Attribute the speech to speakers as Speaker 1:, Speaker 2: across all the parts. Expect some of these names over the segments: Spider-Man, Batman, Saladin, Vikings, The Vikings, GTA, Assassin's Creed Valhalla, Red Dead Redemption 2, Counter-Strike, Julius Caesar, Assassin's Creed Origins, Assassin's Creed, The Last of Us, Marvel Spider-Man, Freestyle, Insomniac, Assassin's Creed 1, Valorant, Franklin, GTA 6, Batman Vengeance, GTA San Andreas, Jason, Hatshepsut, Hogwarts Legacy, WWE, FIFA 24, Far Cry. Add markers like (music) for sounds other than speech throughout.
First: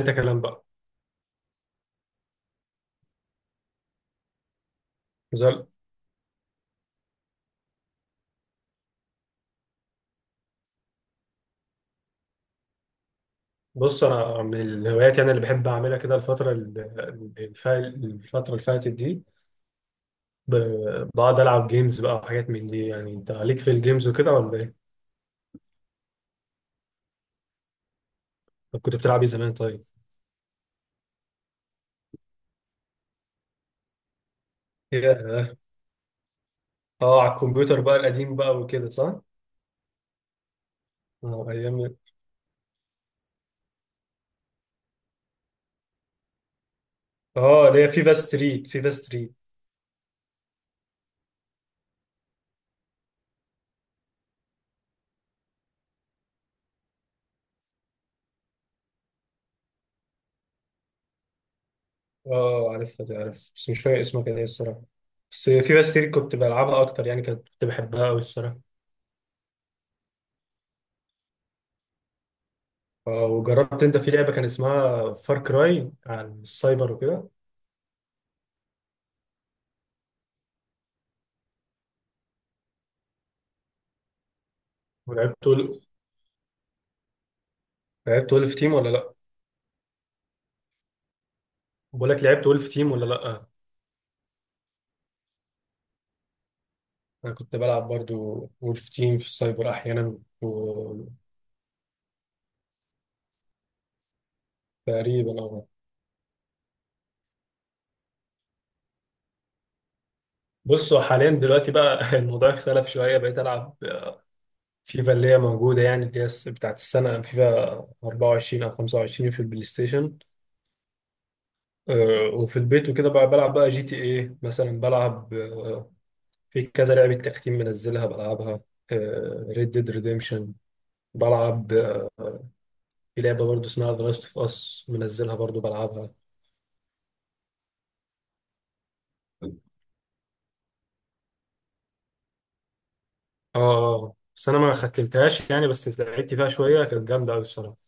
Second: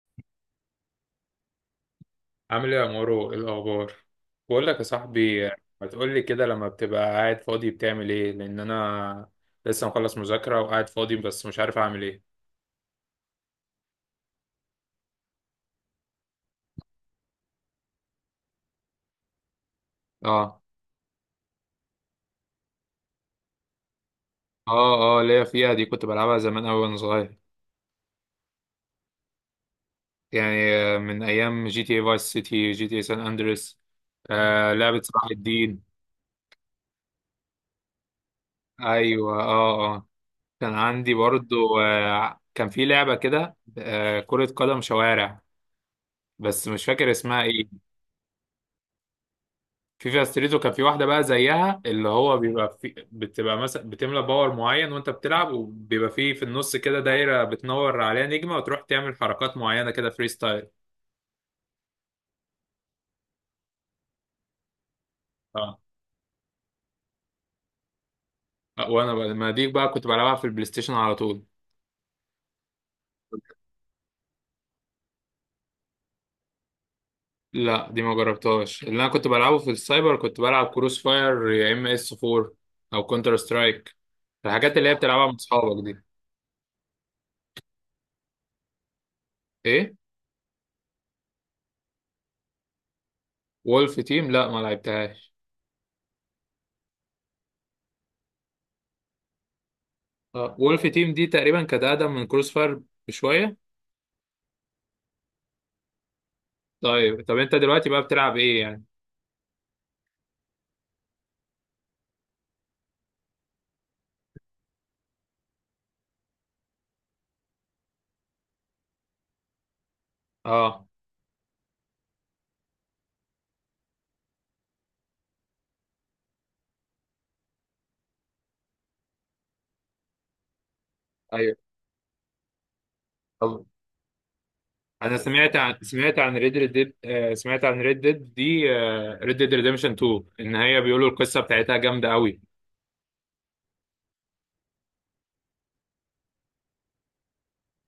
Speaker 1: انت كلام بقى
Speaker 2: عامل ايه يا مورو، ايه الاخبار؟ بقول لك يا صاحبي،
Speaker 1: زل.
Speaker 2: ما تقول لي كده، لما بتبقى قاعد فاضي بتعمل ايه؟ لان انا لسه مخلص مذاكرة وقاعد فاضي بس مش عارف اعمل ايه.
Speaker 1: بص، انا من الهوايات يعني اللي بحب اعملها كده الفتره اللي فاتت دي
Speaker 2: اه
Speaker 1: بقعد العب جيمز بقى وحاجات من دي. يعني انت عليك في الجيمز وكده ولا ايه؟
Speaker 2: اه اه، ليا فيها دي، كنت بلعبها زمان أوي وانا صغير.
Speaker 1: طب كنت بتلعب ايه زمان طيب؟
Speaker 2: يعني من ايام جي تي اي فايس سيتي، جي تي اي سان اندريس، لعبة صلاح
Speaker 1: ياه.
Speaker 2: الدين.
Speaker 1: اه، على الكمبيوتر بقى القديم بقى وكده، صح؟
Speaker 2: ايوه، اه اه. كان عندي
Speaker 1: اه
Speaker 2: برضو
Speaker 1: ايام.
Speaker 2: كان في لعبة كده كرة قدم شوارع، بس مش فاكر اسمها ايه.
Speaker 1: اه، اللي هي فيفا ستريت، فيفا ستريت.
Speaker 2: فيفا ستريتو، كان في واحده بقى زيها، اللي هو بيبقى في، بتبقى مثلا بتملى باور معين وانت بتلعب، وبيبقى فيه في النص كده دايره بتنور عليها نجمه، وتروح تعمل حركات معينه كده، فري ستايل.
Speaker 1: اه عارفها دي، عارف، بس مش فاكر اسمها كان ايه الصراحه. بس
Speaker 2: اه،
Speaker 1: فيفا ستريت كنت بلعبها اكتر يعني، كانت كنت بحبها قوي الصراحه.
Speaker 2: وانا بقى ما دي بقى كنت بلعبها في البلاي ستيشن على طول.
Speaker 1: آه، وجربت انت في لعبه كان اسمها فار كراي عن السايبر وكده؟
Speaker 2: لا، دي ما جربتهاش. اللي انا كنت بلعبه في السايبر كنت بلعب كروس فاير، يا ام اس 4، او كونتر سترايك. الحاجات اللي هي بتلعبها مع
Speaker 1: ولعبت ول-
Speaker 2: اصحابك دي.
Speaker 1: لعبت ولف تيم ولا لا؟
Speaker 2: ايه؟
Speaker 1: بقول لك، لعبت ولف تيم ولا لا؟
Speaker 2: وولف تيم لا، ما لعبتهاش.
Speaker 1: انا كنت بلعب برضو ولف تيم في السايبر احيانا
Speaker 2: اه، وولف تيم دي تقريبا كانت اقدم من كروس فاير بشويه.
Speaker 1: تقريبا اه.
Speaker 2: طيب، طب انت دلوقتي بقى بتلعب ايه يعني؟
Speaker 1: بصوا حاليا دلوقتي بقى (laughs) الموضوع اختلف شويه، بقيت العب فيفا اللي هي موجوده، يعني اللي هي بتاعت السنه، فيفا 24 او 25 في البلاي ستيشن.
Speaker 2: اه،
Speaker 1: آه، وفي البيت وكده بقى بلعب بقى جي تي ايه مثلا، بلعب في كذا لعبة تختيم منزلها بلعبها، ريد ديد ريديمشن.
Speaker 2: ايوه.
Speaker 1: بلعب في لعبة
Speaker 2: طب
Speaker 1: برضو اسمها ذا لاست اوف اس
Speaker 2: انا
Speaker 1: منزلها
Speaker 2: سمعت
Speaker 1: برضو
Speaker 2: عن
Speaker 1: بلعبها.
Speaker 2: سمعت عن ريد ديد، سمعت عن ريد ديد دي، ريد
Speaker 1: اه
Speaker 2: ديد ريديمشن 2، ان هي بيقولوا القصه بتاعتها جامده قوي.
Speaker 1: اه، بس انا ما ختمتهاش يعني، بس لعبت فيها شوية، كانت جامدة قوي الصراحة.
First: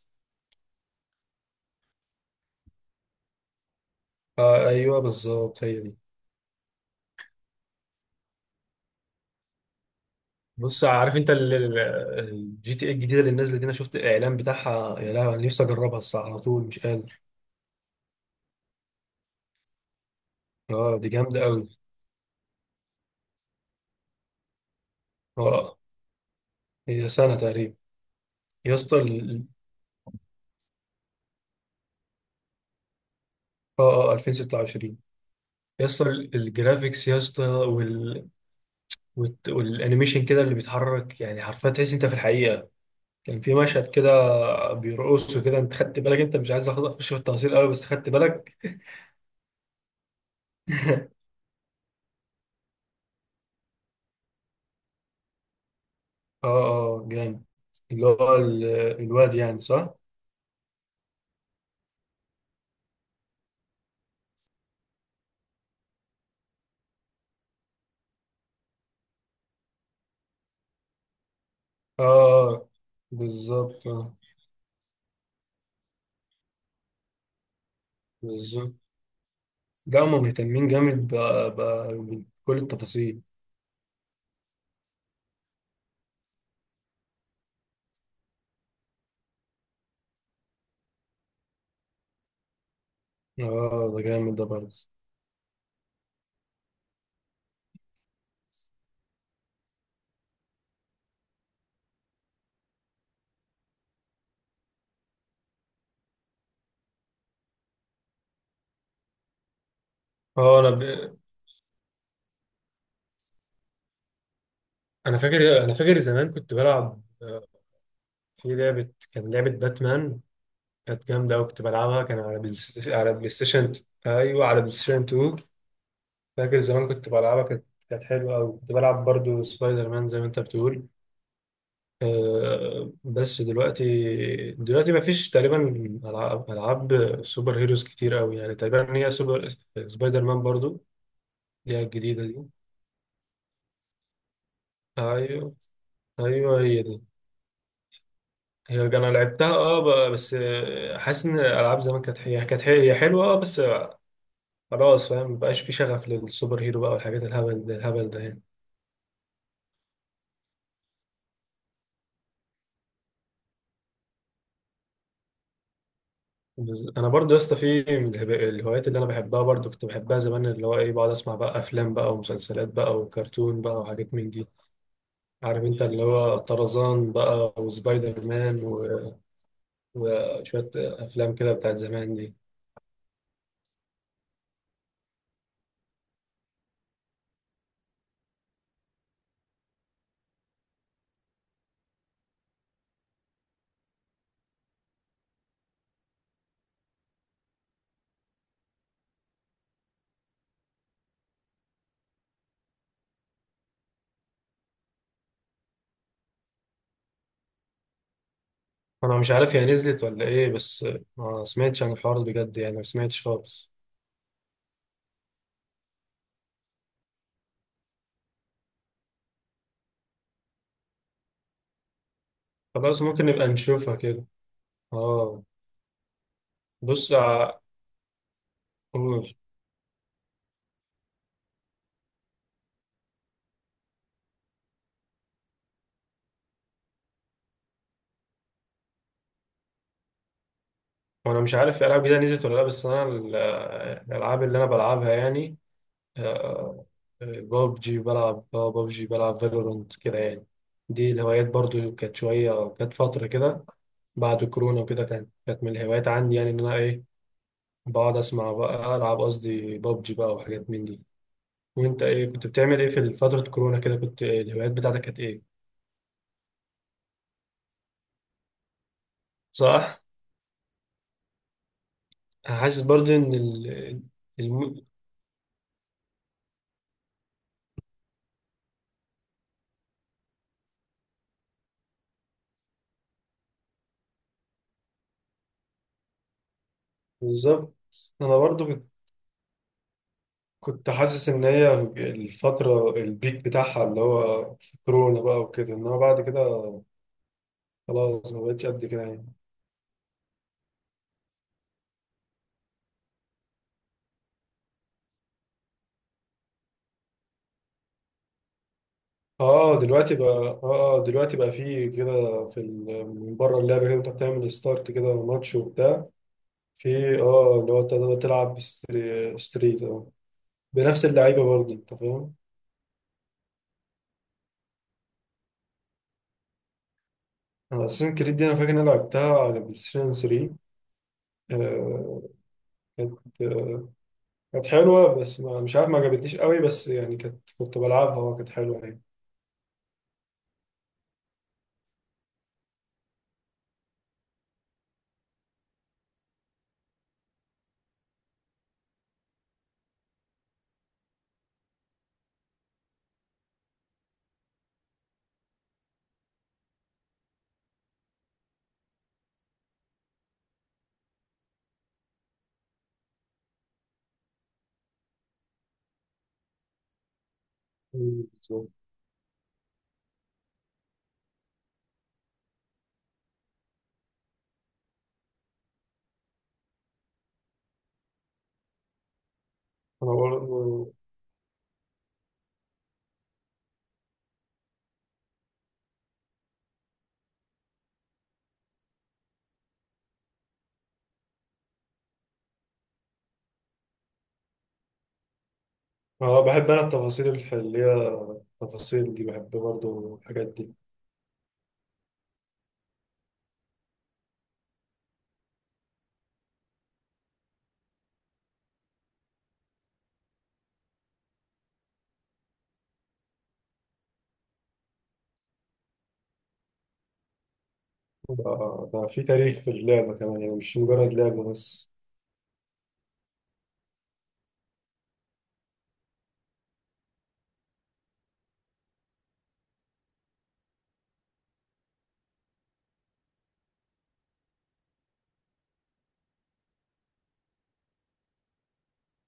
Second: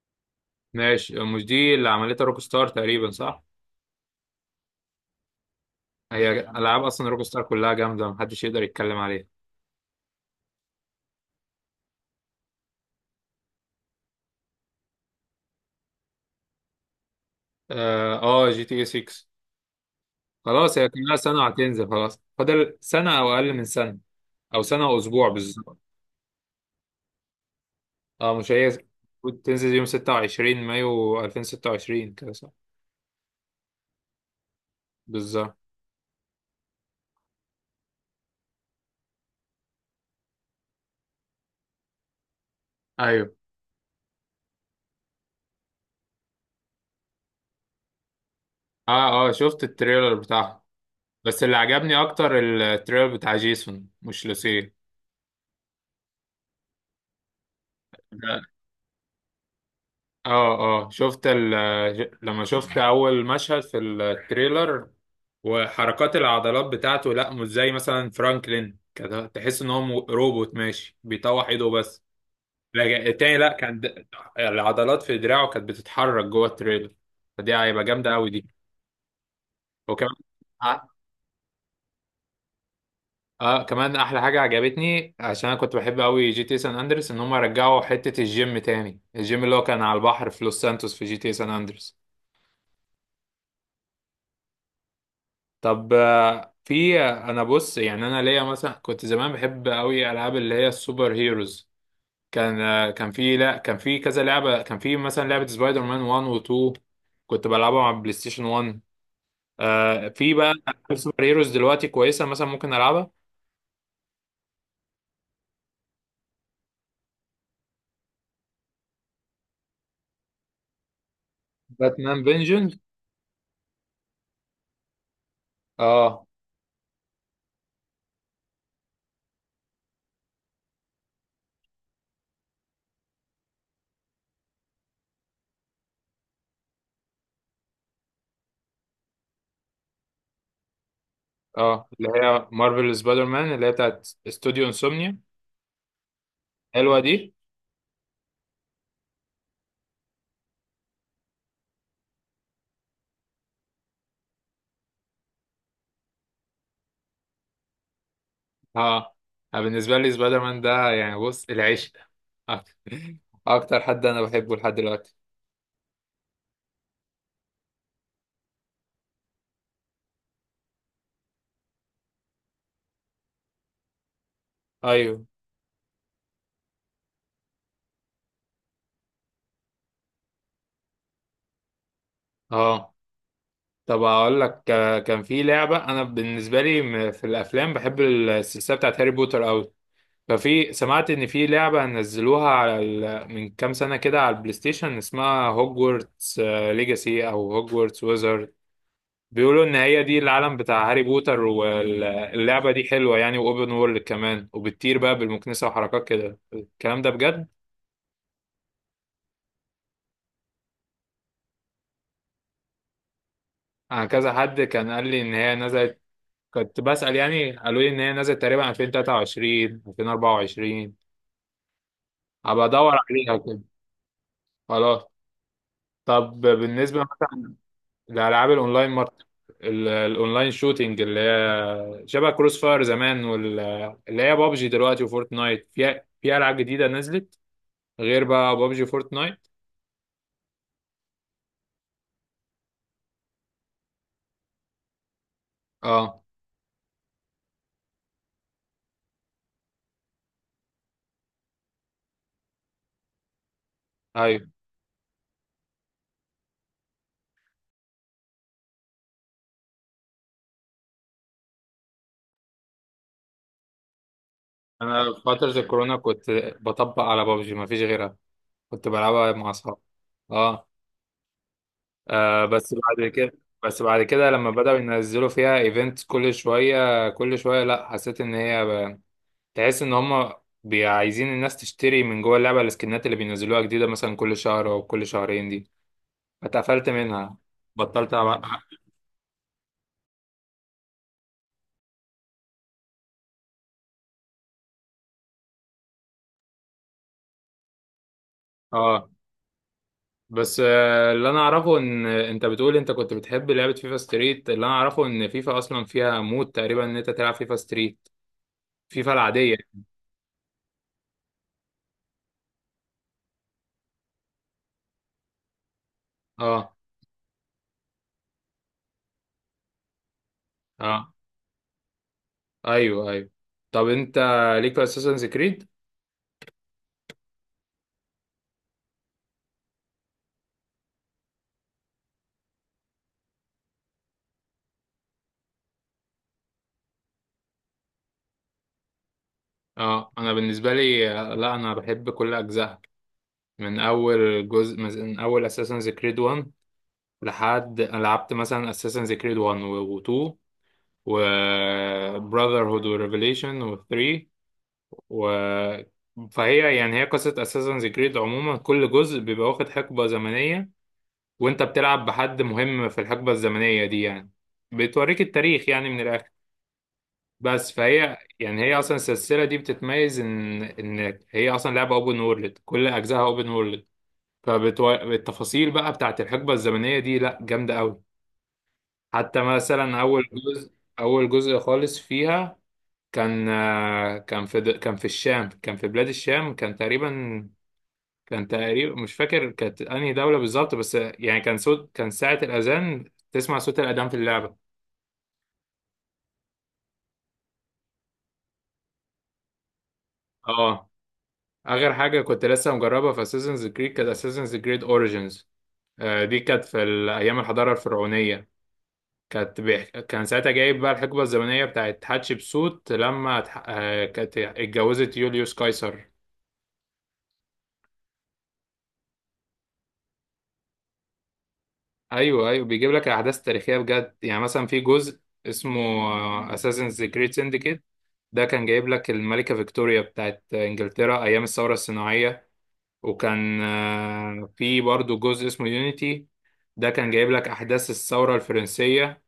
Speaker 2: ماشي، مش دي اللي عملتها روك ستار تقريبا، صح؟
Speaker 1: آه ايوه بالظبط، هي دي.
Speaker 2: هي العاب اصلا روك ستار كلها جامده، محدش يقدر يتكلم عليها.
Speaker 1: بص، عارف انت الجي تي اي الجديدة اللي نازلة دي؟ انا شفت الاعلان بتاعها، يا لهوي، انا نفسي اجربها الصراحة، على طول مش قادر.
Speaker 2: اه، جي تي اي 6، خلاص هي
Speaker 1: اه دي
Speaker 2: كلها سنه
Speaker 1: جامدة قوي.
Speaker 2: وهتنزل، خلاص فاضل سنه او اقل من سنه، او سنه واسبوع بالظبط.
Speaker 1: اه، هي سنة تقريبا.
Speaker 2: اه، مش هي
Speaker 1: يا اسطى
Speaker 2: المفروض
Speaker 1: ال-
Speaker 2: تنزل يوم 26 مايو 2026، كده صح؟
Speaker 1: اه اه، 2026.
Speaker 2: بالظبط.
Speaker 1: يا اسطى الجرافيكس، يا اسطى. والانيميشن كده اللي بيتحرك، يعني حرفيا تحس انت في الحقيقه.
Speaker 2: ايوه،
Speaker 1: كان في مشهد كده بيرقصوا كده، انت خدت بالك؟ انت مش عايز اخش في التفاصيل قوي، بس خدت بالك.
Speaker 2: اه اه، شفت التريلر بتاعها،
Speaker 1: (laughs)
Speaker 2: بس اللي عجبني اكتر التريلر بتاع جيسون مش لوسيه.
Speaker 1: اه اه جامد. اللي هو
Speaker 2: ده-
Speaker 1: ال- الواد يعني، صح؟ اه.
Speaker 2: اه اه، لما شفت اول مشهد في التريلر وحركات العضلات بتاعته، لا مش زي مثلا فرانكلين كده، تحس ان هو روبوت ماشي بيطوح ايده بس،
Speaker 1: آه،
Speaker 2: لكن التاني لا، كان
Speaker 1: بالظبط اه،
Speaker 2: العضلات في دراعه كانت بتتحرك جوه التريلر، فدي هيبقى جامده قوي دي.
Speaker 1: بالظبط. ده
Speaker 2: وكمان،
Speaker 1: هما مهتمين جامد بكل التفاصيل.
Speaker 2: اه، كمان احلى حاجه عجبتني، عشان انا كنت بحب قوي جي تي سان اندرس، ان هم رجعوا حته الجيم تاني، الجيم اللي هو كان على البحر في لوس سانتوس في جي تي سان اندرس.
Speaker 1: اه آه، ده جامد ده برضه.
Speaker 2: طب، آه، في آه، انا بص، يعني انا ليا مثلا كنت زمان بحب قوي العاب اللي هي السوبر هيروز. كان آه، كان في لا كان في كذا لعبه، كان في مثلا لعبه سبايدر مان 1 و 2، كنت بلعبها مع بلاي ستيشن 1. في بقى
Speaker 1: اه،
Speaker 2: العاب سوبر هيروز دلوقتي كويسه مثلا ممكن العبها.
Speaker 1: انا فاكر، زمان كنت بلعب في لعبة، كان لعبة باتمان، كانت جامدة أوي كنت بلعبها،
Speaker 2: باتمان
Speaker 1: كان
Speaker 2: فينجن.
Speaker 1: على بلاي ستيشن. أيوه، على بلاي ستيشن 2.
Speaker 2: اه،
Speaker 1: فاكر زمان كنت بلعبها، كانت كانت حلوة أوي. كنت بلعب برضو سبايدر مان زي ما أنت بتقول. أه بس دلوقتي مفيش تقريبا ألعاب سوبر هيروز كتير أوي، يعني تقريبا هي سوبر، سبايدر مان برضو. اللي هي
Speaker 2: اه، اللي
Speaker 1: الجديدة دي.
Speaker 2: هي مارفل سبايدر مان، اللي هي بتاعت استوديو انسومنيا.
Speaker 1: أيوه أيوه، هي
Speaker 2: حلوه
Speaker 1: دي.
Speaker 2: دي.
Speaker 1: هي أنا لعبتها أه. بس آه، حاسس إن الألعاب زمان كانت، هي حلوة أه، بس خلاص، فاهم، مبقاش في شغف للسوبر هيرو بقى والحاجات الهبل ده يعني.
Speaker 2: اه، أنا بالنسبه لي سبايدر مان ده يعني، بص، العشق. (laughs) اكتر حد انا بحبه لحد دلوقتي.
Speaker 1: انا برضو يا اسطى، في من الهوايات اللي انا بحبها برضو كنت بحبها زمان، اللي هو ايه، بقعد اسمع بقى افلام بقى ومسلسلات بقى وكرتون بقى وحاجات من دي.
Speaker 2: ايوه،
Speaker 1: عارف انت، اللي هو طرزان بقى وسبايدر مان و... وشوية افلام كده بتاعت زمان دي.
Speaker 2: اه، طب اقول لك، كان في لعبه، انا بالنسبه لي في الافلام بحب السلسله بتاعت هاري بوتر قوي. ففي، سمعت ان في لعبه نزلوها على من كام سنه كده على البلاي ستيشن، اسمها هوجورتس ليجاسي او هوجورتس. بيقولوا ان هي دي العالم بتاع هاري بوتر، واللعبة دي حلوة يعني، واوبن وورلد كمان، وبتطير بقى بالمكنسة وحركات كده الكلام ده بجد.
Speaker 1: انا مش عارف هي نزلت ولا ايه، بس ما سمعتش عن الحوار ده بجد يعني، ما سمعتش خالص.
Speaker 2: انا كذا حد كان قال لي ان هي نزلت، كنت بسأل يعني، قالوا لي ان هي نزلت تقريبا 2023، 2024. هبقى ادور
Speaker 1: خلاص، ممكن
Speaker 2: عليها
Speaker 1: نبقى
Speaker 2: كده.
Speaker 1: نشوفها كده.
Speaker 2: خلاص.
Speaker 1: اه.
Speaker 2: طب بالنسبة
Speaker 1: بص
Speaker 2: مثلا
Speaker 1: ع-
Speaker 2: لألعاب الأونلاين ماركت،
Speaker 1: قول.
Speaker 2: الأونلاين شوتينج، اللي هي شبه كروس فاير زمان، واللي هي بابجي دلوقتي وفورتنايت، في ألعاب جديدة نزلت غير بقى بابجي؟
Speaker 1: وانا مش عارف الالعاب جديده نزلت ولا لا، بس الالعاب اللي انا بلعبها يعني
Speaker 2: اه،
Speaker 1: ببجي، بلعب ببجي، بلعب فالورنت كده يعني. دي الهوايات برضو كانت شويه، كانت فتره كده بعد
Speaker 2: ايوه.
Speaker 1: كورونا وكده، كانت كانت من الهوايات عندي، يعني ان انا ايه، بقعد اسمع بقى، العب قصدي ببجي بقى وحاجات من دي. وانت ايه كنت بتعمل ايه في فتره كورونا كده؟ كنت إيه الهوايات بتاعتك،
Speaker 2: انا في
Speaker 1: كانت ايه؟
Speaker 2: فترة الكورونا كنت بطبق على بابجي، ما فيش غيرها. كنت بلعبها مع اصحابي.
Speaker 1: صح.
Speaker 2: اه، آه، بس
Speaker 1: حاسس
Speaker 2: بعد
Speaker 1: برضو
Speaker 2: كده
Speaker 1: ان
Speaker 2: بس
Speaker 1: ال...
Speaker 2: بعد كده لما بدأوا
Speaker 1: الم...
Speaker 2: ينزلوا فيها ايفنت كل شوية كل شوية، لا حسيت ان هي تحس ان هم عايزين الناس تشتري من جوه اللعبة السكنات اللي بينزلوها جديدة، مثلا كل شهر او كل شهرين دي، اتقفلت منها،
Speaker 1: بالظبط.
Speaker 2: بطلت
Speaker 1: انا
Speaker 2: ألعب.
Speaker 1: برضو كنت حاسس ان هي الفترة البيك بتاعها اللي هو في كورونا بقى وكده، انما بعد كده خلاص، ما بقتش قد كده
Speaker 2: اه،
Speaker 1: يعني.
Speaker 2: بس اللي انا اعرفه ان انت بتقول انت كنت بتحب لعبة فيفا ستريت، اللي انا اعرفه ان فيفا اصلا فيها مود تقريبا ان انت تلعب فيفا ستريت، فيفا العادية
Speaker 1: اه
Speaker 2: يعني.
Speaker 1: دلوقتي بقى اه. آه، دلوقتي بقى في كده، في من بره اللعبة كده انت بتعمل ستارت كده ماتش وبتاع.
Speaker 2: اه،
Speaker 1: في اه، اللي هو تقدر تلعب ستريت اه، بنفس
Speaker 2: اه،
Speaker 1: اللعيبة برضه، انت فاهم.
Speaker 2: ايوه، ايوه. طب انت ليك في اساسنز كريد؟
Speaker 1: انا اساسن كريد دي، انا فاكر ان انا لعبتها على بلاي ستيشن 3. آه، كانت آه، كانت حلوة، بس مش عارف، ما عجبتنيش قوي بس، يعني كانت كنت بلعبها وكانت حلوة يعني.
Speaker 2: اه، انا بالنسبة لي لا، انا بحب كل اجزائها، من اول جزء، من اول اساسنز كريد 1، لحد أنا لعبت مثلا اساسنز كريد 1 و2 وبراذر هود وريفيليشن و3 و فهي يعني، هي قصة Assassin's Creed عموما، كل جزء بيبقى واخد حقبة زمنية، وانت بتلعب بحد مهم في الحقبة الزمنية دي يعني، بتوريك التاريخ يعني من الآخر. بس فهي
Speaker 1: مم،
Speaker 2: يعني،
Speaker 1: بالظبط.
Speaker 2: هي أصلا السلسلة دي بتتميز إن هي أصلا لعبة أوبن وورلد، كل أجزائها أوبن وورلد. فالتفاصيل بقى بتاعت الحقبة الزمنية دي لأ، جامدة أوي. حتى مثلا
Speaker 1: انا
Speaker 2: أول جزء،
Speaker 1: برضه.
Speaker 2: أول جزء خالص فيها، كان كان في الشام، كان في بلاد الشام، كان تقريبا، مش فاكر كانت انهي دولة بالظبط، بس يعني كان صوت، كان ساعة الأذان تسمع صوت الأذان في اللعبة.
Speaker 1: أنا بحب انا التفاصيل اللي هي التفاصيل دي، بحب برضه الحاجات دي.
Speaker 2: اه، آخر حاجة كنت لسه مجربها في اساسنز كريد كانت اساسنز كريد اوريجينز، دي كانت في أيام الحضارة الفرعونية، كانت كان ساعتها جايب بقى الحقبة الزمنية بتاعت حتشبسوت، لما اتح... آه، كانت اتجوزت يوليوس قيصر.
Speaker 1: ده ده في تاريخ في اللعبة كمان يعني، مش مجرد لعبة بس.
Speaker 2: أيوه، أيوه، بيجيب لك الأحداث التاريخية بجد يعني، مثلا في جزء اسمه اساسنز كريد، ده كان جايب لك الملكة فيكتوريا بتاعت إنجلترا أيام الثورة الصناعية. وكان في برضو جزء اسمه يونيتي، ده كان جايب لك أحداث الثورة الفرنسية.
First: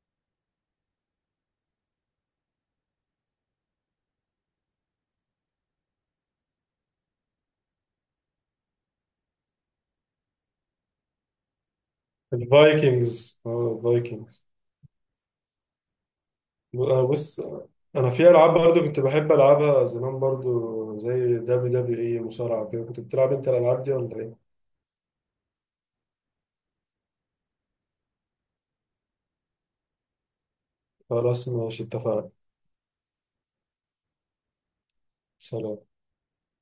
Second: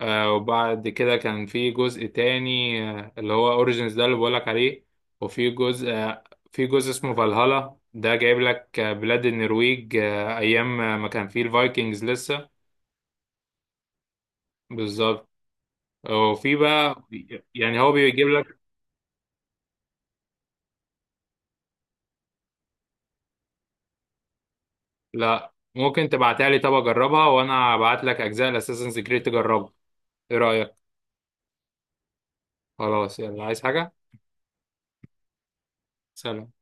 Speaker 2: وبعد كده كان في جزء تاني، اللي هو أوريجينز ده اللي بقولك عليه. وفي جزء آه، في جزء اسمه فالهالا، ده جايب لك بلاد النرويج أيام ما كان فيه الفايكنجز لسه.
Speaker 1: الفايكنجز اه، الفايكنجز.
Speaker 2: بالظبط. وفي بقى،
Speaker 1: آه، بص،
Speaker 2: يعني هو
Speaker 1: انا
Speaker 2: بيجيب
Speaker 1: في العاب
Speaker 2: لك،
Speaker 1: برضه كنت بحب العبها زمان برضه زي دبليو دبليو اي، مصارعة كده، كنت بتلعب انت الالعاب دي ولا ايه؟
Speaker 2: لا، ممكن تبعتها لي، طب اجربها وانا ابعت لك اجزاء الاساسنز كريد تجربها، ايه رايك؟
Speaker 1: خلاص ماشي، اتفقنا.
Speaker 2: خلاص، يلا، عايز حاجه؟
Speaker 1: سلام.
Speaker 2: سلام.